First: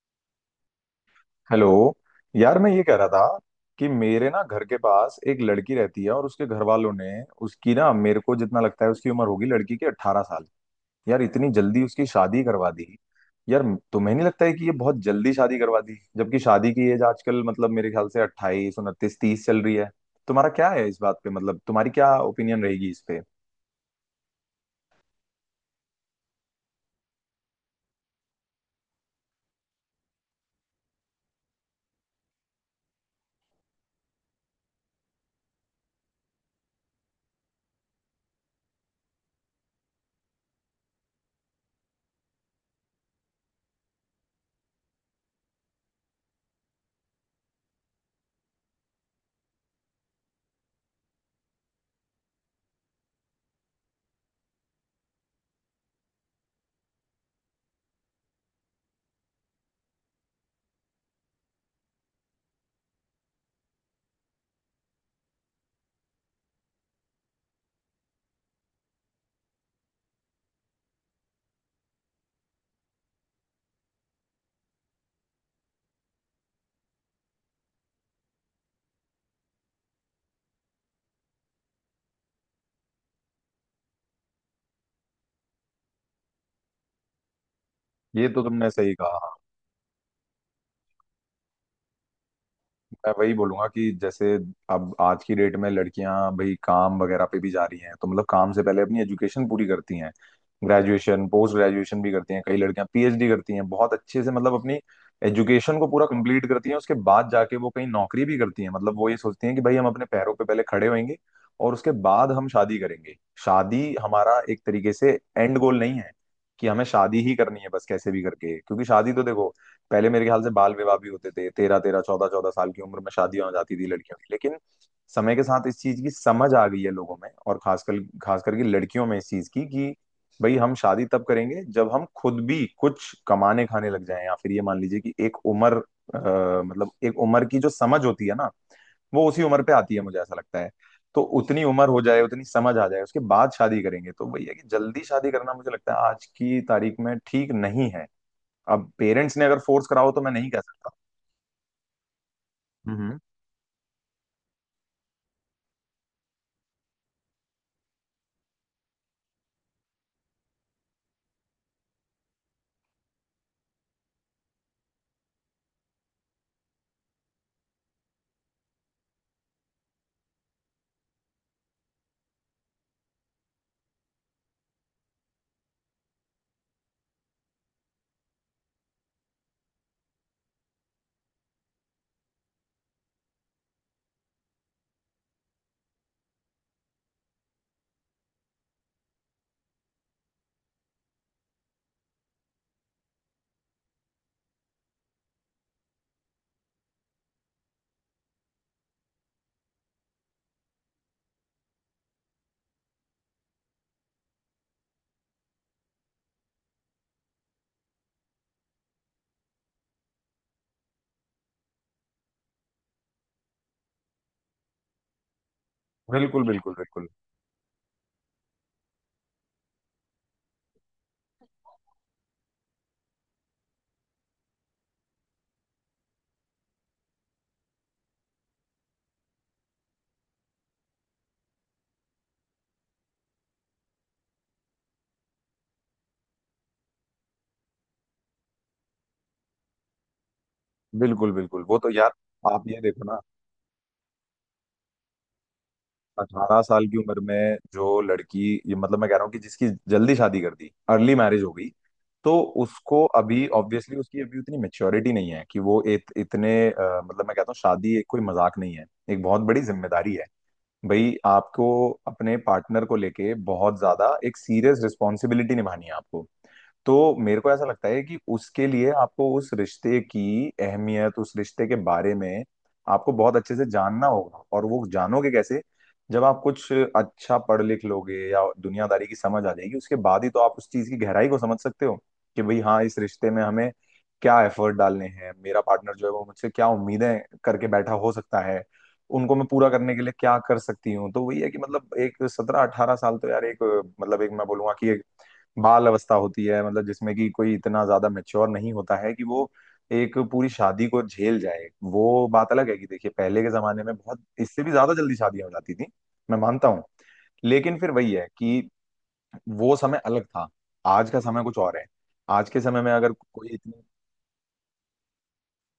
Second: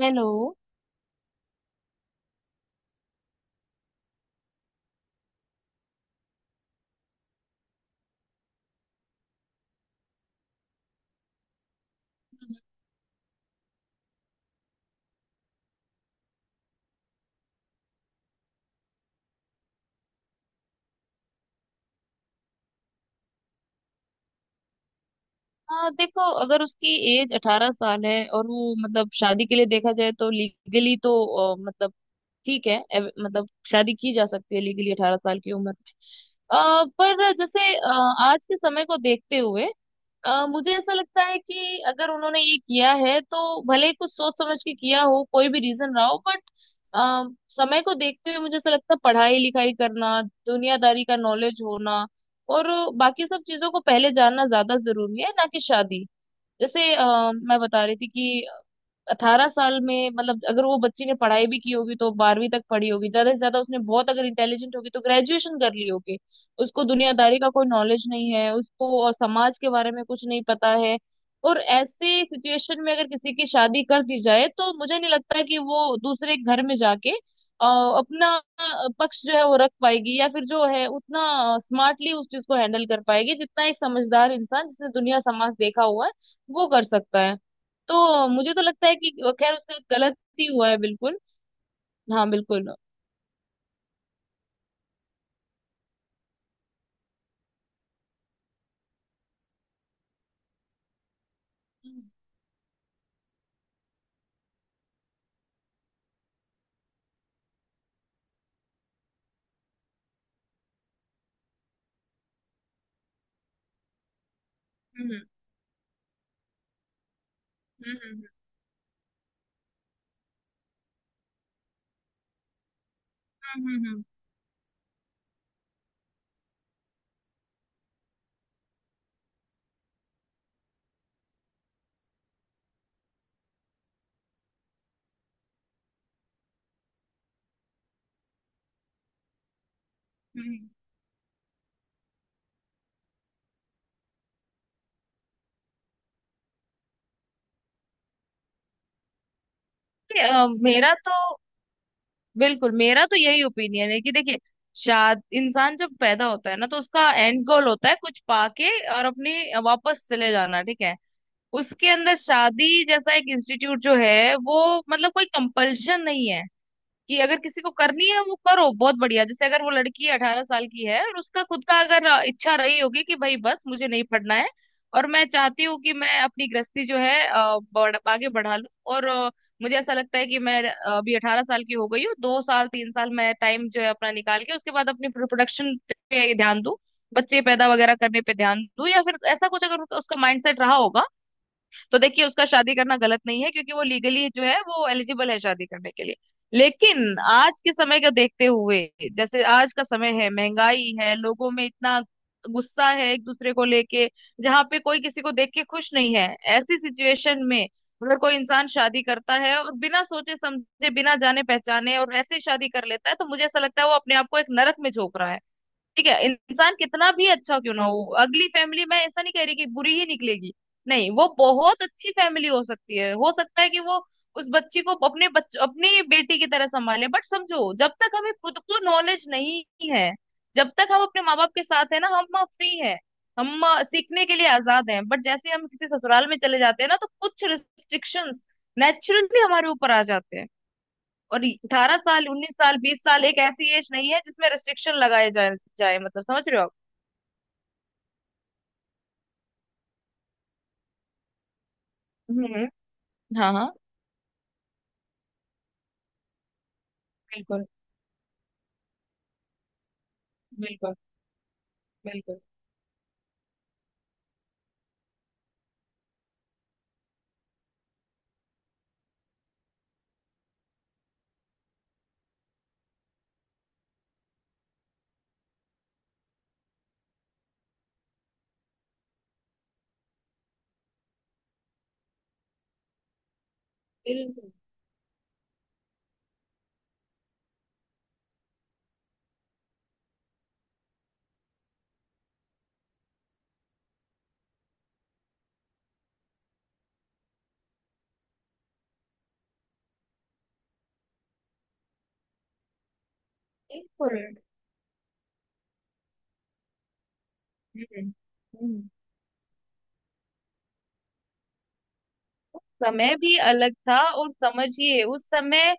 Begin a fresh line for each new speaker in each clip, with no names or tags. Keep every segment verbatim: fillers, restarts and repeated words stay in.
Hello.
Hello. यार, मैं ये कह रहा था कि मेरे ना घर के पास एक लड़की रहती है, और उसके घर वालों ने उसकी ना मेरे को जितना लगता है उसकी उम्र होगी लड़की की अट्ठारह साल। यार, इतनी जल्दी उसकी शादी करवा दी यार। तुम्हें नहीं लगता है कि ये बहुत जल्दी शादी करवा दी, जबकि शादी की एज आजकल मतलब मेरे ख्याल से अट्ठाईस उनतीस तीस चल रही है। तुम्हारा क्या है इस बात पे, मतलब तुम्हारी क्या ओपिनियन रहेगी इस पे।
हाँ, देखो, अगर उसकी एज अठारह साल है और वो मतलब शादी के लिए देखा जाए तो लीगली तो अ, मतलब ठीक है। एव- मतलब शादी की जा सकती है लीगली अठारह साल की उम्र में। अ, पर जैसे अ, आज के समय को देखते हुए अ, मुझे ऐसा लगता है कि अगर उन्होंने ये किया है तो भले ही कुछ सोच समझ के किया हो, कोई भी रीजन रहा हो, बट समय को देखते हुए मुझे ऐसा लगता है पढ़ाई लिखाई करना, दुनियादारी का नॉलेज होना और बाकी सब चीजों को पहले जानना ज्यादा जरूरी है, ना कि शादी। जैसे अ, मैं बता रही थी कि अठारह साल में मतलब अगर वो बच्ची ने पढ़ाई भी की होगी तो बारहवीं तक पढ़ी होगी ज्यादा से ज्यादा, उसने बहुत अगर इंटेलिजेंट होगी तो ग्रेजुएशन कर ली होगी। उसको दुनियादारी का कोई नॉलेज नहीं है, उसको और समाज के बारे में कुछ नहीं पता है। और ऐसे सिचुएशन में अगर किसी की शादी कर दी जाए तो मुझे नहीं लगता कि वो दूसरे घर में जाके अ, अपना अ, पक्ष जो है वो रख पाएगी या फिर जो है उतना स्मार्टली उस चीज को हैंडल कर पाएगी जितना एक समझदार इंसान जिसने दुनिया समाज देखा हुआ है वो कर सकता है। तो
ये तो
मुझे तो
तुमने
लगता
सही
है कि
कहा।
वो- खैर उससे गलत ही हुआ है, बिल्कुल। हाँ, बिल्कुल।
मैं वही बोलूंगा कि जैसे अब आज की डेट में लड़कियां भाई काम वगैरह पे भी जा रही हैं, तो मतलब काम से पहले अपनी एजुकेशन पूरी करती हैं। ग्रेजुएशन, पोस्ट ग्रेजुएशन
हम्म।
भी करती हैं, कई लड़कियां पी एच डी करती हैं बहुत अच्छे से, मतलब अपनी एजुकेशन को पूरा कंप्लीट करती हैं। उसके बाद जाके वो कहीं नौकरी भी करती हैं, मतलब वो ये सोचती हैं कि भाई हम अपने पैरों पे पहले खड़े होंगे, और उसके बाद हम शादी करेंगे। शादी हमारा एक तरीके से
हम्म।
एंड गोल नहीं है कि हमें शादी ही करनी है बस
हम्म।
कैसे भी
हम्म।
करके, क्योंकि शादी तो देखो पहले मेरे ख्याल से बाल विवाह भी होते थे, तेरह तेरह चौदह चौदह साल की उम्र में शादियां हो
हम्म,
जाती थी
हम्म,
लड़कियों की। लेकिन समय के साथ इस चीज की समझ आ गई है लोगों में, और खासकर खास करके लड़कियों में इस चीज की कि भाई हम शादी तब करेंगे जब हम खुद भी कुछ कमाने खाने लग जाएं, या फिर ये मान लीजिए कि एक उम्र अ, मतलब एक उम्र की जो समझ होती है ना, वो उसी उम्र पे आती है, मुझे ऐसा लगता
हम्म।
है। तो उतनी उम्र हो जाए, उतनी समझ आ जाए, उसके बाद शादी करेंगे तो भैया, कि जल्दी शादी करना मुझे लगता है आज की तारीख में ठीक नहीं है। अब पेरेंट्स ने अगर फोर्स करा हो
कि,
तो मैं
अ,
नहीं कह सकता।
मेरा तो बिल्कुल, मेरा तो
हम्म।
यही ओपिनियन है कि देखिए, शाद इंसान जब पैदा होता है ना तो उसका एंड गोल होता है कुछ पाके और अपने वापस चले जाना, ठीक है। उसके अंदर शादी जैसा एक इंस्टीट्यूट जो है वो मतलब कोई कंपल्शन नहीं है कि अगर किसी को करनी है वो करो, बहुत बढ़िया। जैसे अगर वो लड़की अठारह साल की है और उसका खुद का अगर अ, इच्छा रही होगी कि भाई बस मुझे नहीं पढ़ना है और मैं चाहती हूँ कि मैं अपनी गृहस्थी जो है अ, बढ़, आगे बढ़ा लूँ और अ, मुझे ऐसा लगता है कि मैं अ, अभी अठारह साल की हो गई हूँ, दो साल तीन साल मैं टाइम जो है अपना निकाल के उसके बाद अपनी प्रोडक्शन पे ध्यान दूँ, बच्चे पैदा वगैरह करने पे ध्यान दूँ, या फिर ऐसा कुछ अगर उसका माइंडसेट रहा होगा तो देखिए उसका शादी करना गलत नहीं है क्योंकि वो लीगली जो है वो एलिजिबल है शादी करने के लिए। लेकिन आज के समय को देखते हुए, जैसे आज का समय है, महंगाई है, लोगों में इतना गुस्सा है एक दूसरे को लेके, जहाँ पे कोई किसी को देख के खुश नहीं है, ऐसी सिचुएशन में अगर कोई इंसान शादी करता है और बिना सोचे समझे, बिना जाने पहचाने और ऐसे ही शादी कर लेता है तो मुझे ऐसा लगता है वो अपने आप को एक नरक में झोंक रहा है। ठीक है,
बिल्कुल, बिल्कुल,
इंसान
बिल्कुल,
कितना भी अच्छा क्यों ना हो, अगली फैमिली मैं ऐसा नहीं कह रही कि बुरी ही निकलेगी, नहीं, वो बहुत अच्छी फैमिली हो सकती है, हो सकता है कि वो उस बच्ची को अपने बच, अपनी बेटी की तरह संभाले, बट समझो जब तक हमें खुद को नॉलेज नहीं है, जब तक हम अपने माँ बाप के साथ है ना हम फ्री है, हम अ, सीखने के लिए आजाद हैं, बट जैसे हम किसी ससुराल में चले जाते हैं ना तो कुछ रिस्ट्रिक्शंस नेचुरली हमारे ऊपर आ जाते हैं।
बिल्कुल,
और
बिल्कुल, वो तो
अठारह
यार।
साल उन्नीस
आप
साल
ये
बीस
देखो ना।
साल एक ऐसी एज नहीं है जिसमें रेस्ट्रिक्शन लगाए जाए, जाए मतलब, समझ रहे
अठारह
हो आप?
साल की उम्र में जो लड़की, ये मतलब मैं कह रहा हूँ कि जिसकी जल्दी शादी कर दी, अर्ली मैरिज हो गई, तो
हम्म।
उसको अभी
हाँ, हाँ,
ऑब्वियसली उसकी अभी उतनी मेच्योरिटी नहीं है कि वो इत, इतने अ, मतलब मैं कहता हूँ
बिल्कुल,
शादी एक कोई मजाक नहीं है, एक बहुत बड़ी जिम्मेदारी है।
बिल्कुल,
भाई, आपको अपने
बिल्कुल।
पार्टनर को लेके बहुत ज्यादा एक सीरियस रिस्पॉन्सिबिलिटी निभानी है आपको। तो मेरे को ऐसा लगता है कि उसके लिए आपको उस रिश्ते की अहमियत, उस रिश्ते के बारे में आपको बहुत अच्छे से जानना होगा। और वो जानोगे कैसे? जब आप कुछ अच्छा पढ़ लिख लोगे या दुनियादारी की समझ आ जाएगी, उसके बाद ही तो आप उस चीज की गहराई को समझ सकते हो कि भाई, हाँ, इस रिश्ते में हमें क्या
बिल्कुल।
एफर्ट डालने हैं, मेरा पार्टनर जो है वो मुझसे क्या उम्मीदें करके बैठा हो सकता है, उनको मैं पूरा करने के लिए क्या कर सकती हूँ। तो वही है कि मतलब एक सत्रह अठारह साल तो यार एक, मतलब एक, मैं बोलूंगा कि एक बाल अवस्था होती है, मतलब जिसमें कि कोई इतना ज्यादा मेच्योर नहीं होता है कि वो एक पूरी शादी को झेल जाए। वो बात अलग है कि देखिए पहले के जमाने में
बिल्कुल।
बहुत इससे भी ज्यादा जल्दी शादियां हो जाती थी, मैं मानता हूँ। लेकिन फिर
हम्म,
वही है कि
हम्म।
वो समय अलग था, आज का समय कुछ और है। आज के समय में अगर
समय भी
कोई इतनी
अलग था और समझिए उस समय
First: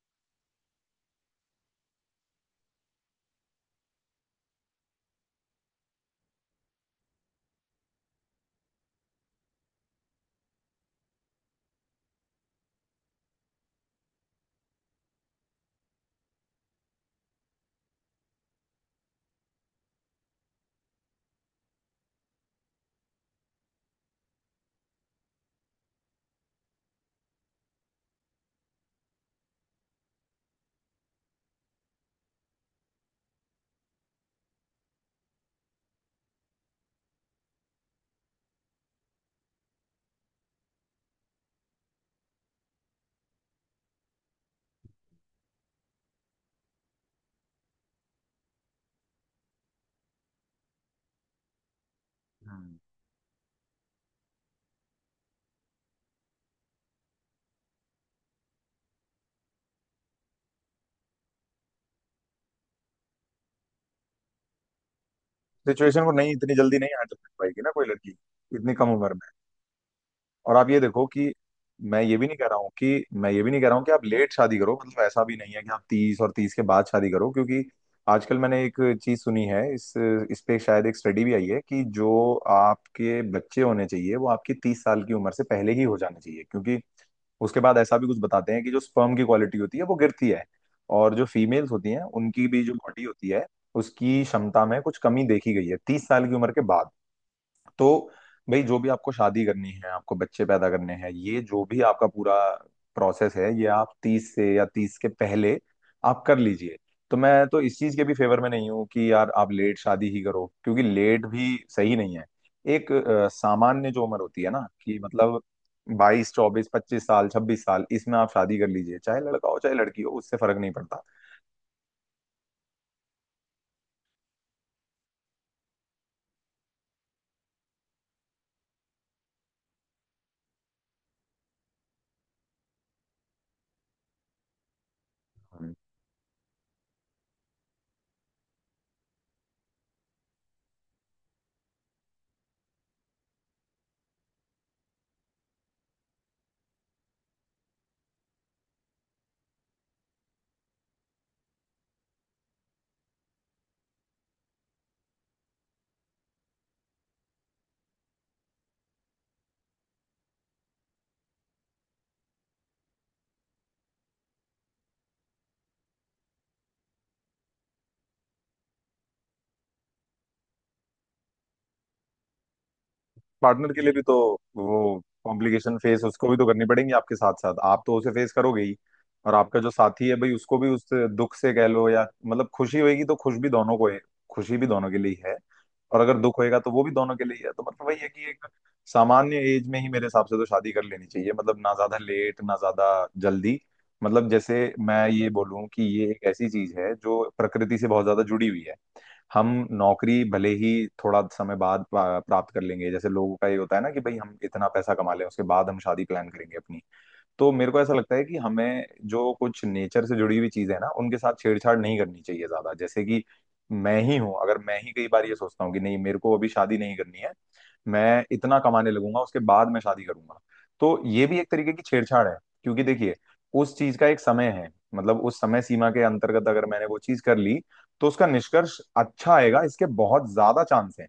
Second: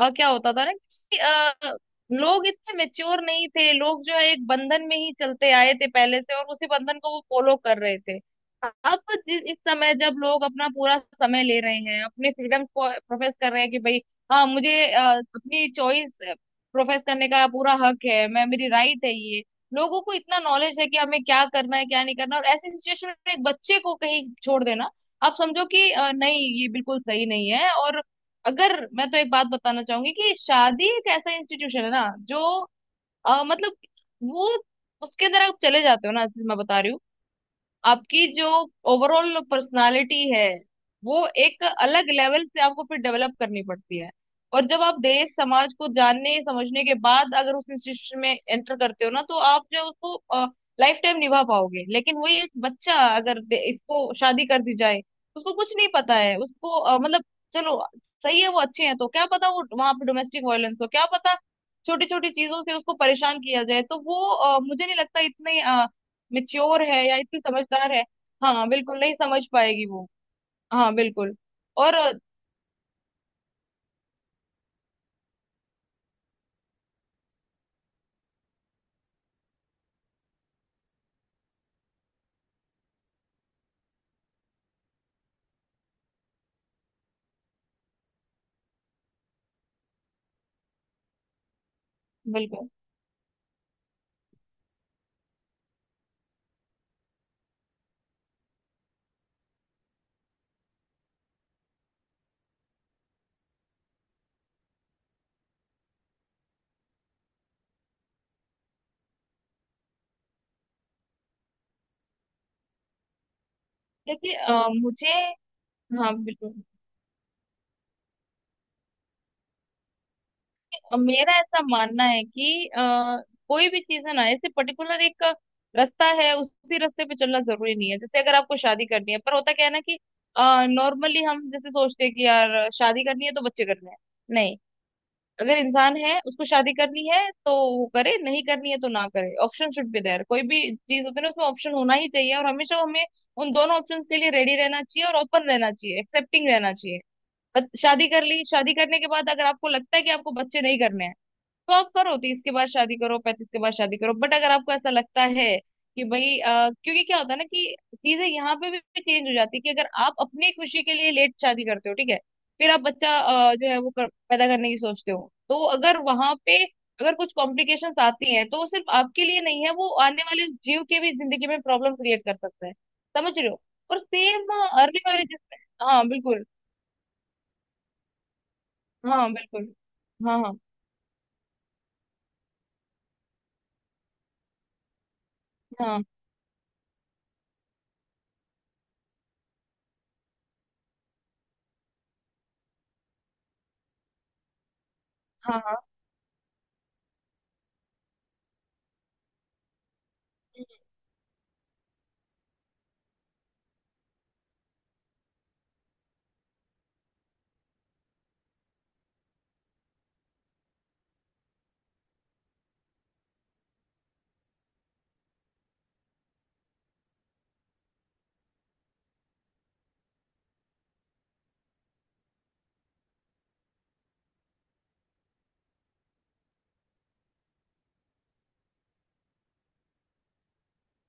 अ, क्या होता था ना कि अ, लोग इतने मेच्योर नहीं थे, लोग जो है एक बंधन में ही चलते आए थे पहले से और उसी बंधन को वो फॉलो कर रहे थे। अब जि- इस समय जब लोग अपना पूरा समय ले रहे हैं, अपने फ्रीडम्स को प्रोफेस कर रहे हैं कि भाई हाँ, मुझे अ, अपनी चॉइस प्रोफेस करने का पूरा हक है, मैं मेरी राइट है ये, लोगों को इतना नॉलेज है कि हमें क्या करना है क्या नहीं करना। और ऐसी सिचुएशन में एक बच्चे को कहीं छोड़ देना, आप समझो कि अ, नहीं ये बिल्कुल सही नहीं है। और अगर मैं तो एक बात बताना चाहूंगी कि शादी एक ऐसा इंस्टीट्यूशन है ना जो अ, मतलब वो उसके अंदर आप चले जाते हो ना, जैसे मैं बता रही हूँ, आपकी जो ओवरऑल पर्सनालिटी है वो एक अलग लेवल से आपको फिर डेवलप करनी पड़ती है। और जब आप देश समाज को जानने समझने के बाद अगर उस इंस्टीट्यूशन में एंटर करते हो ना तो आप जो उसको लाइफ टाइम निभा पाओगे, लेकिन वही एक बच्चा अगर दे- इसको शादी कर दी जाए, उसको कुछ नहीं पता है, उसको अ, मतलब चलो सही है, वो अच्छे हैं, तो क्या पता वो वहां पे डोमेस्टिक वायलेंस हो, क्या पता छोटी छोटी चीजों से उसको परेशान किया जाए, तो वो अ, मुझे नहीं लगता इतने
सिचुएशन को नहीं इतनी जल्दी
मेच्योर
नहीं
है
हैंडल
या
कर
इतनी
पाएगी ना कोई
समझदार है।
लड़की
हाँ,
इतनी कम
बिल्कुल
उम्र
नहीं
में।
समझ पाएगी वो।
और आप ये
हाँ,
देखो कि
बिल्कुल। और
मैं
अ,
ये भी नहीं कह रहा हूँ कि मैं ये भी नहीं कह रहा हूँ कि आप लेट शादी करो, मतलब ऐसा भी नहीं है कि आप तीस, और तीस के बाद शादी करो, क्योंकि आजकल मैंने एक चीज सुनी है, इस इस पे शायद एक स्टडी भी आई है कि जो आपके बच्चे होने चाहिए वो आपकी तीस साल की उम्र से पहले ही हो जाने चाहिए, क्योंकि उसके बाद ऐसा भी कुछ बताते हैं कि जो स्पर्म की क्वालिटी होती है वो गिरती है, और जो फीमेल्स होती हैं उनकी भी
बिल्कुल।
जो बॉडी होती है उसकी क्षमता में कुछ कमी देखी गई है तीस साल की उम्र के बाद। तो भाई, जो भी आपको शादी करनी है, आपको बच्चे पैदा करने हैं, ये जो भी आपका पूरा प्रोसेस है, ये आप तीस से या तीस के पहले आप कर लीजिए। तो मैं तो इस चीज के भी फेवर में नहीं हूँ कि यार आप लेट शादी ही करो, क्योंकि लेट भी सही नहीं है। एक अ, सामान्य जो उम्र
देखिए,
होती है ना,
अ,
कि
मुझे,
मतलब
हाँ
बाईस
बिल्कुल,
चौबीस पच्चीस साल छब्बीस साल इसमें आप शादी कर लीजिए, चाहे लड़का हो चाहे लड़की हो, उससे फर्क नहीं
अ,
पड़ता।
मेरा ऐसा मानना है कि अ, कोई भी चीज है ना, ऐसे पर्टिकुलर एक रास्ता है उसी रास्ते पे चलना जरूरी नहीं है। जैसे अगर आपको शादी करनी है, पर होता क्या है ना कि नॉर्मली हम जैसे सोचते हैं कि यार शादी करनी है तो बच्चे करने हैं, नहीं, अगर इंसान है उसको शादी करनी है तो वो करे, नहीं करनी है तो ना करे। Option should be there. कोई भी चीज होती है ना उसमें ऑप्शन होना ही चाहिए और हमेशा हमें उन दोनों ऑप्शंस के लिए रेडी रहना चाहिए और ओपन रहना चाहिए, एक्सेप्टिंग रहना चाहिए। बस शादी कर ली, शादी करने के बाद अगर आपको लगता है कि आपको बच्चे नहीं करने हैं तो आप करो, तीस के बाद शादी करो, पैंतीस के बाद शादी करो, बट अगर आपको ऐसा लगता है कि भाई अ, क्योंकि क्या होता है ना कि चीजें यहाँ पे भी चेंज हो जाती है कि अगर आप अपनी खुशी के लिए लेट शादी करते हो, ठीक है, फिर आप बच्चा अ, जो है वो कर, पैदा करने की सोचते हो तो अगर वहां पे अगर कुछ कॉम्प्लिकेशंस आती हैं तो वो सिर्फ आपके लिए नहीं है, वो आने वाले जीव के भी जिंदगी में प्रॉब्लम क्रिएट कर सकता है। समझ रहे हो?
पार्टनर के लिए
और
भी तो
सेम
वो
अर्ली मैरिज।
कॉम्प्लिकेशन फेस
हाँ,
उसको भी
बिल्कुल।
तो करनी पड़ेंगी, आपके साथ साथ आप तो उसे फेस करोगे ही।
हाँ,
और आपका जो
बिल्कुल।
साथी है भाई
हाँ, हाँ।
उसको भी उस दुख से कह लो, या मतलब खुशी होगी तो खुश भी दोनों को है, खुशी भी दोनों के लिए ही है। और
हाँ,
अगर दुख होएगा तो वो भी दोनों के लिए ही है। तो मतलब वही है कि एक सामान्य एज में ही मेरे हिसाब से तो शादी कर लेनी चाहिए, मतलब ना ज्यादा लेट ना ज्यादा जल्दी। मतलब जैसे मैं ये
हाँ,
बोलूं
हाँ।
कि ये एक ऐसी चीज है जो प्रकृति से बहुत ज्यादा जुड़ी हुई है। हम नौकरी भले ही थोड़ा समय बाद पा- प्राप्त कर लेंगे, जैसे लोगों का ये होता है ना कि भाई हम इतना पैसा कमा लें उसके बाद हम शादी प्लान करेंगे अपनी। तो मेरे को ऐसा लगता है कि हमें जो कुछ नेचर से जुड़ी हुई चीजें हैं ना उनके साथ छेड़छाड़ नहीं करनी चाहिए ज्यादा, जैसे कि मैं ही हूं। अगर मैं ही कई बार ये सोचता हूँ कि नहीं मेरे को अभी शादी नहीं करनी है, मैं इतना कमाने लगूंगा उसके बाद मैं शादी करूंगा, तो ये भी एक तरीके की छेड़छाड़ है। क्योंकि देखिए, उस चीज का एक समय है, मतलब उस समय सीमा के अंतर्गत अगर मैंने वो चीज कर ली तो उसका निष्कर्ष अच्छा आएगा, इसके बहुत ज्यादा चांस है,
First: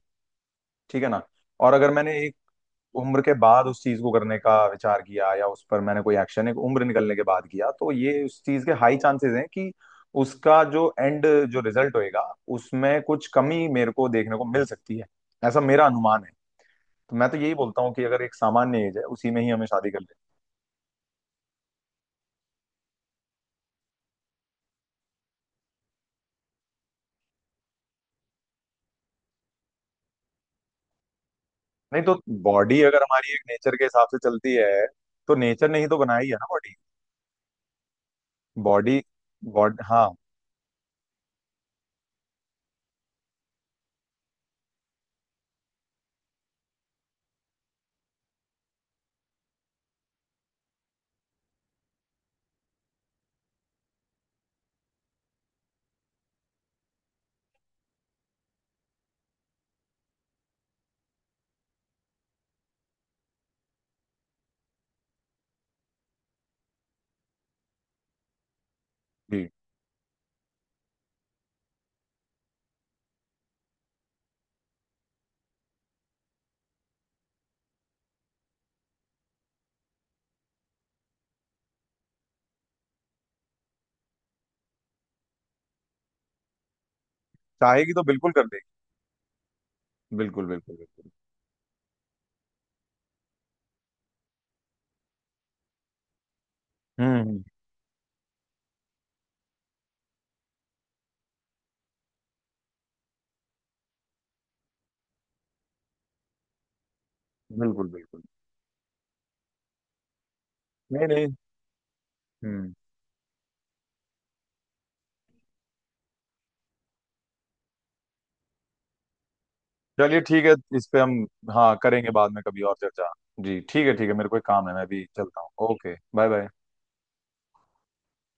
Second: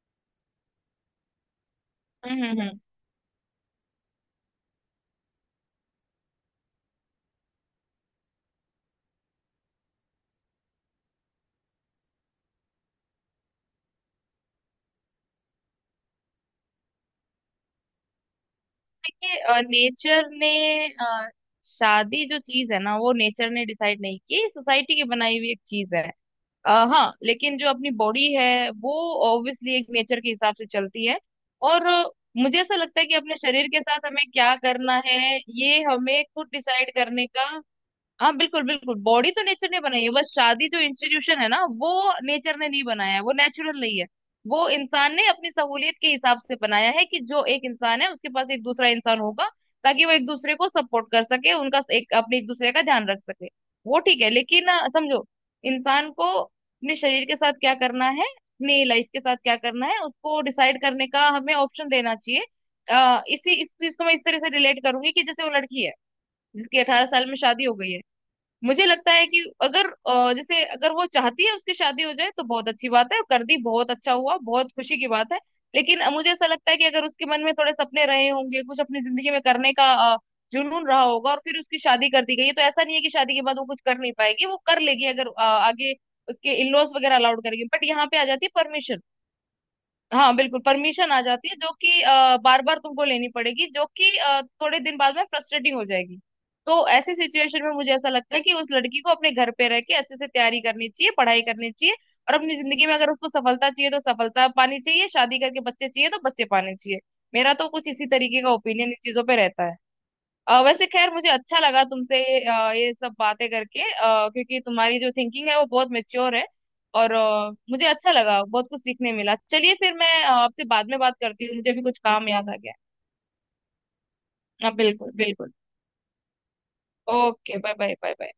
ठीक है ना। और अगर मैंने
हम्म, हम्म, हम्म।
उम्र के बाद उस चीज को करने का विचार किया या उस पर मैंने कोई एक्शन एक उम्र निकलने के बाद किया, तो ये उस चीज के हाई चांसेस हैं कि उसका जो एंड, जो रिजल्ट होएगा उसमें कुछ कमी मेरे को देखने को मिल सकती है, ऐसा मेरा अनुमान है। तो मैं तो यही बोलता हूँ कि अगर एक सामान्य एज है उसी में ही
देखिए
हमें शादी कर ले।
नेचर ने अ, शादी जो चीज है ना वो नेचर ने डिसाइड नहीं की, सोसाइटी की बनाई हुई एक चीज है। अ, हाँ, लेकिन जो अपनी बॉडी है वो ऑब्वियसली एक नेचर के हिसाब से चलती है, और
नहीं
अ,
तो,
मुझे ऐसा
बॉडी
लगता
अगर
है कि
हमारी
अपने
एक
शरीर
नेचर
के
के
साथ
हिसाब से
हमें क्या
चलती है,
करना
तो
है,
नेचर ने
ये
ही तो
हमें
बनाई है ना
खुद
बॉडी।
डिसाइड करने का। हाँ, बिल्कुल बिल्कुल,
बॉडी।
बॉडी तो नेचर
बॉडी,
ने बनाई
हाँ।
है, बस शादी जो इंस्टीट्यूशन है ना वो नेचर ने नहीं बनाया है, वो नेचुरल नहीं है। वो इंसान ने अपनी सहूलियत के हिसाब से बनाया है कि जो एक इंसान है उसके पास एक दूसरा इंसान होगा, ताकि वो एक दूसरे को सपोर्ट कर सके, उनका एक अपने एक दूसरे का ध्यान रख सके। वो ठीक है लेकिन अ, समझो इंसान को अपने शरीर के साथ क्या करना है, अपनी लाइफ के साथ क्या करना है, उसको डिसाइड करने का हमें ऑप्शन देना चाहिए। अ, इसी इस चीज को मैं इस तरह से रिलेट करूंगी कि जैसे वो लड़की है जिसकी अठारह साल में शादी हो गई है। मुझे लगता है कि
जी।
अगर अ, जैसे अगर वो चाहती है उसकी शादी हो जाए तो बहुत अच्छी बात है, कर दी, बहुत अच्छा हुआ, बहुत खुशी की बात है। लेकिन अ, मुझे ऐसा लगता है कि अगर उसके मन में थोड़े सपने रहे होंगे, कुछ अपनी जिंदगी में करने का अ, जुनून रहा होगा और फिर उसकी शादी कर दी गई है, तो ऐसा नहीं है कि शादी के बाद वो कुछ कर नहीं पाएगी, वो कर लेगी, अगर अ, आगे उसके इन लॉज वगैरह अलाउड करेंगे, बट
चाहेगी तो
यहाँ पे आ
बिल्कुल
जाती
कर
है
देगी।
परमिशन। हाँ,
बिल्कुल,
बिल्कुल,
बिल्कुल, बिल्कुल।
परमिशन आ जाती है जो कि बार बार तुमको लेनी पड़ेगी, जो कि अ, थोड़े दिन बाद में फ्रस्ट्रेटिंग हो जाएगी। तो ऐसी
हम्म। हम्म।
सिचुएशन में मुझे ऐसा लगता है कि उस लड़की को अपने घर पे रह के अच्छे से तैयारी करनी चाहिए, पढ़ाई करनी चाहिए, और अपनी जिंदगी में अगर उसको सफलता चाहिए तो सफलता पानी चाहिए, शादी करके बच्चे चाहिए तो बच्चे पाने चाहिए। मेरा तो कुछ
बिल्कुल,
इसी
बिल्कुल।
तरीके का ओपिनियन इन चीजों पे रहता है। अ, वैसे
नहीं,
खैर,
नहीं।
मुझे अच्छा लगा तुमसे अ,
हम्म।
ये सब बातें करके, अ, क्योंकि तुम्हारी जो थिंकिंग है वो बहुत मेच्योर है, और अ, मुझे अच्छा लगा, बहुत कुछ सीखने मिला। चलिए फिर मैं
चलिए
अ,
ठीक है,
आपसे
इस
बाद
पे
में बात
हम,
करती हूँ, मुझे
हाँ,
भी कुछ
करेंगे
काम
बाद में
याद आ
कभी
गया
और
है।
चर्चा। जी ठीक है, ठीक है, मेरे को एक काम
हाँ,
है, मैं अभी
बिल्कुल
चलता
बिल्कुल।
हूँ, okay, bye bye.
Okay, bye bye, bye bye.